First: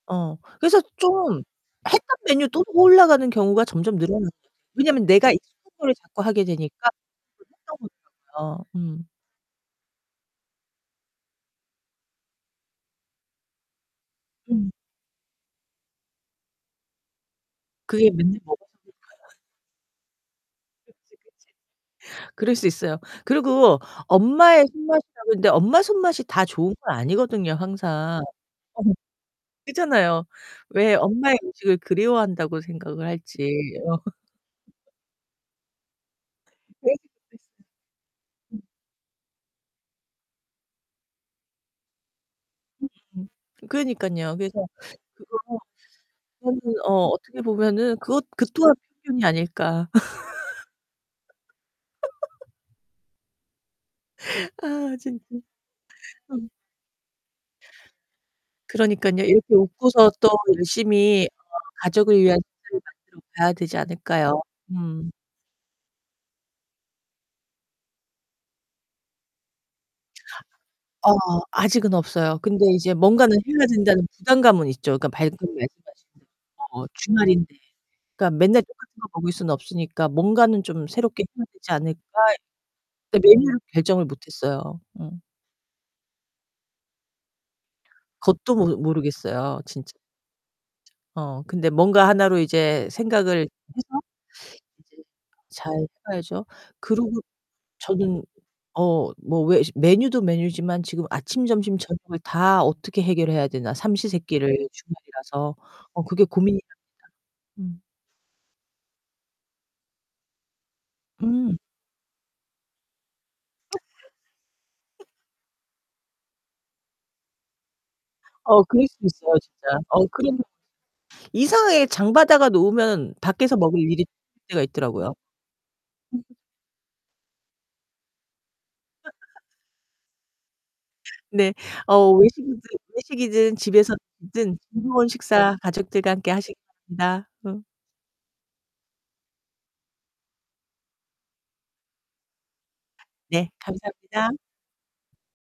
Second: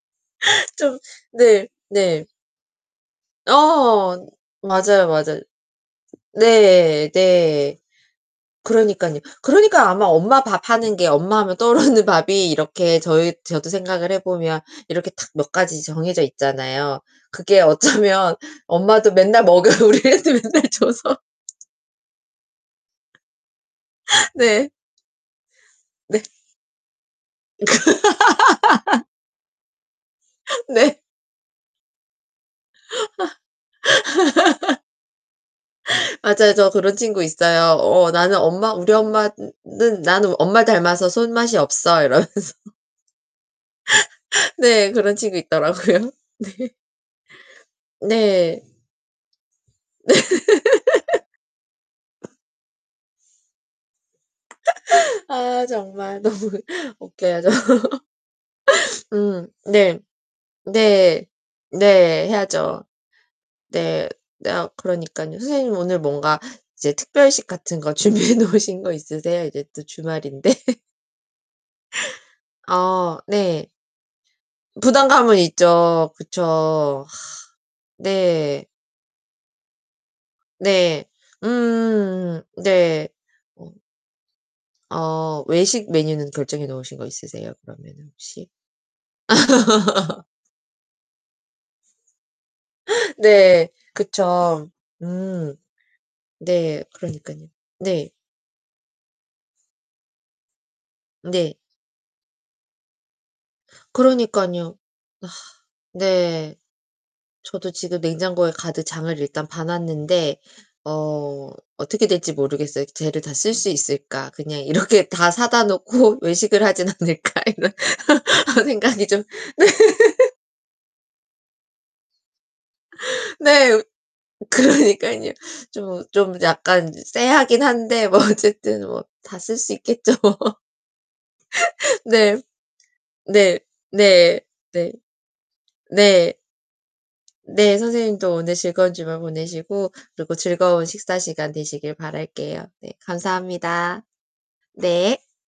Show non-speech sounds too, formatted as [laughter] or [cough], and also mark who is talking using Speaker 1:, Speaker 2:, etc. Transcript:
Speaker 1: 어, 그래서
Speaker 2: 좀
Speaker 1: 좀
Speaker 2: 네,
Speaker 1: 했던
Speaker 2: 네.
Speaker 1: 메뉴 또 올라가는 경우가 점점
Speaker 2: 어.
Speaker 1: 늘어나는 것 같아요. 왜냐면
Speaker 2: 맞아요,
Speaker 1: 내가
Speaker 2: 맞아
Speaker 1: 익숙한 거를 자꾸 하게 되니까
Speaker 2: 네, 네.
Speaker 1: [unintelligible] 음.
Speaker 2: 그러니깐요. 그러니까 아마 엄마 밥하는 게 엄마 하면 떠오르는 밥이 이렇게 저희 저도 생각을 해 보면
Speaker 1: 음.
Speaker 2: 이렇게 탁 몇 가지 정해져 있잖아요. 그게
Speaker 1: 그게
Speaker 2: 어쩌면 엄마도
Speaker 1: [unintelligible]
Speaker 2: 맨날 먹여 우리 애한테 맨날
Speaker 1: 그치,
Speaker 2: 줘서
Speaker 1: 그치. 그럴 수 있어요. 그리고 엄마의
Speaker 2: 네.
Speaker 1: 손맛이라는데 엄마
Speaker 2: 네.
Speaker 1: 손맛이 다 좋은 건 아니거든요, 항상. [laughs]
Speaker 2: [laughs]
Speaker 1: 그렇잖아요. 왜
Speaker 2: 네.
Speaker 1: 엄마의 음식을 그리워한다고 생각을 할지. 어.
Speaker 2: [laughs]
Speaker 1: [laughs]
Speaker 2: 맞아요. 저 그런 친구 있어요. "어, 나는
Speaker 1: [unintelligible]
Speaker 2: 엄마 우리 엄마는 나는 엄마를 닮아서 손맛이 없어." 이러면서.
Speaker 1: 그러니깐요.
Speaker 2: [laughs]
Speaker 1: 그래서
Speaker 2: 네, 그런 친구
Speaker 1: 그거
Speaker 2: 있더라고요.
Speaker 1: 그거는
Speaker 2: 네.
Speaker 1: 어, 어떻게 보면은 그것 그
Speaker 2: 네.
Speaker 1: 또한 편견이 아닐까.
Speaker 2: 네. [laughs]
Speaker 1: [laughs] 아, 진짜.
Speaker 2: [laughs] 아, 정말 너무
Speaker 1: 음.
Speaker 2: 웃겨요, 저.
Speaker 1: 그러니깐요.
Speaker 2: 음
Speaker 1: 이렇게
Speaker 2: 네.
Speaker 1: 웃고서 또 열심히
Speaker 2: 네.
Speaker 1: 어 가족을
Speaker 2: 네,
Speaker 1: 위한 음식을
Speaker 2: 해야죠.
Speaker 1: 만들어 가야 되지
Speaker 2: 네.
Speaker 1: 않을까요?
Speaker 2: 내가
Speaker 1: 음.
Speaker 2: 그러니깐요. 선생님 오늘 뭔가 이제 특별식 같은 거 준비해 놓으신 거 있으세요? 이제 또 주말인데. [laughs]
Speaker 1: 어, 아직은 없어요. 근데 이제
Speaker 2: 아,
Speaker 1: 뭔가는 해야
Speaker 2: 네.
Speaker 1: 된다는 부담감은 있죠. 그러니까
Speaker 2: 부담감은 있죠.
Speaker 1: [unintelligible] 어
Speaker 2: 그쵸.
Speaker 1: 주말인데.
Speaker 2: [sighs]
Speaker 1: 그러니까' 맨날
Speaker 2: 네.
Speaker 1: 똑같은 거 먹을 순 없으니까 뭔가는 좀
Speaker 2: 네.
Speaker 1: 새롭게 해야 되지 않을까?'
Speaker 2: 음음음. 네.
Speaker 1: 네, 메뉴를
Speaker 2: 어.
Speaker 1: 결정을 못했어요. 음.
Speaker 2: 어. 외식 메뉴는 결정해 놓으신 거 있으세요, 그러면은 혹시?
Speaker 1: 그것도 모르 모르겠어요. 진짜.
Speaker 2: [laughs]
Speaker 1: 어, 근데 뭔가 하나로 이제 생각을
Speaker 2: 네.
Speaker 1: 해서
Speaker 2: 그쵸.
Speaker 1: 이제
Speaker 2: 음.
Speaker 1: 잘 해봐야죠.
Speaker 2: 네.
Speaker 1: 그러고
Speaker 2: 그러니깐요. 네.
Speaker 1: 저는 어 뭐 왜 메뉴도 메뉴지만 지금 '아침,
Speaker 2: 네.
Speaker 1: 점심, 저녁을 다 어떻게 해결해야 되나, 삼시 세 끼를
Speaker 2: 그러니깐요.
Speaker 1: 주말이라서.'
Speaker 2: [sighs]
Speaker 1: 어, 그게
Speaker 2: 네.
Speaker 1: 고민이랍니다.
Speaker 2: 저도
Speaker 1: 음.
Speaker 2: 지금 냉장고에 가득 장을 일단 봐 놨는데 어
Speaker 1: 음.
Speaker 2: 어떻게 될지 모르겠어요. '쟤를 다 쓸 수 있을까. 그냥
Speaker 1: [laughs]
Speaker 2: 이렇게 다 사다 놓고 외식을 하진 않을까' 이런
Speaker 1: 어, 그럴 수
Speaker 2: 생각이 좀
Speaker 1: 있어요 진짜.
Speaker 2: [laughs]
Speaker 1: [unintelligible] 이상하게 장 봐다가 놓으면 밖에서 먹을
Speaker 2: 네.
Speaker 1: 일이 생길 때가 있더라구요.
Speaker 2: 그러니깐요. 좀 좀 약간 쎄하긴 한데 뭐 어쨌든 뭐 다
Speaker 1: [laughs]
Speaker 2: 쓸 수 있겠죠 뭐.
Speaker 1: 네.
Speaker 2: [laughs]
Speaker 1: 어,
Speaker 2: 네.
Speaker 1: 외식이든 외식이든
Speaker 2: 네.
Speaker 1: 집에서 [unintelligible]
Speaker 2: 네.
Speaker 1: 든
Speaker 2: 네.
Speaker 1: 즐거운 식사 가족들과 함께
Speaker 2: 네.
Speaker 1: 하시기 바랍니다. 어.
Speaker 2: 네, 선생님도 오늘 즐거운 주말 보내시고 그리고 즐거운 식사 시간 되시길 바랄게요. 네,
Speaker 1: 네,
Speaker 2: 감사합니다.
Speaker 1: 감사합니다.
Speaker 2: 네.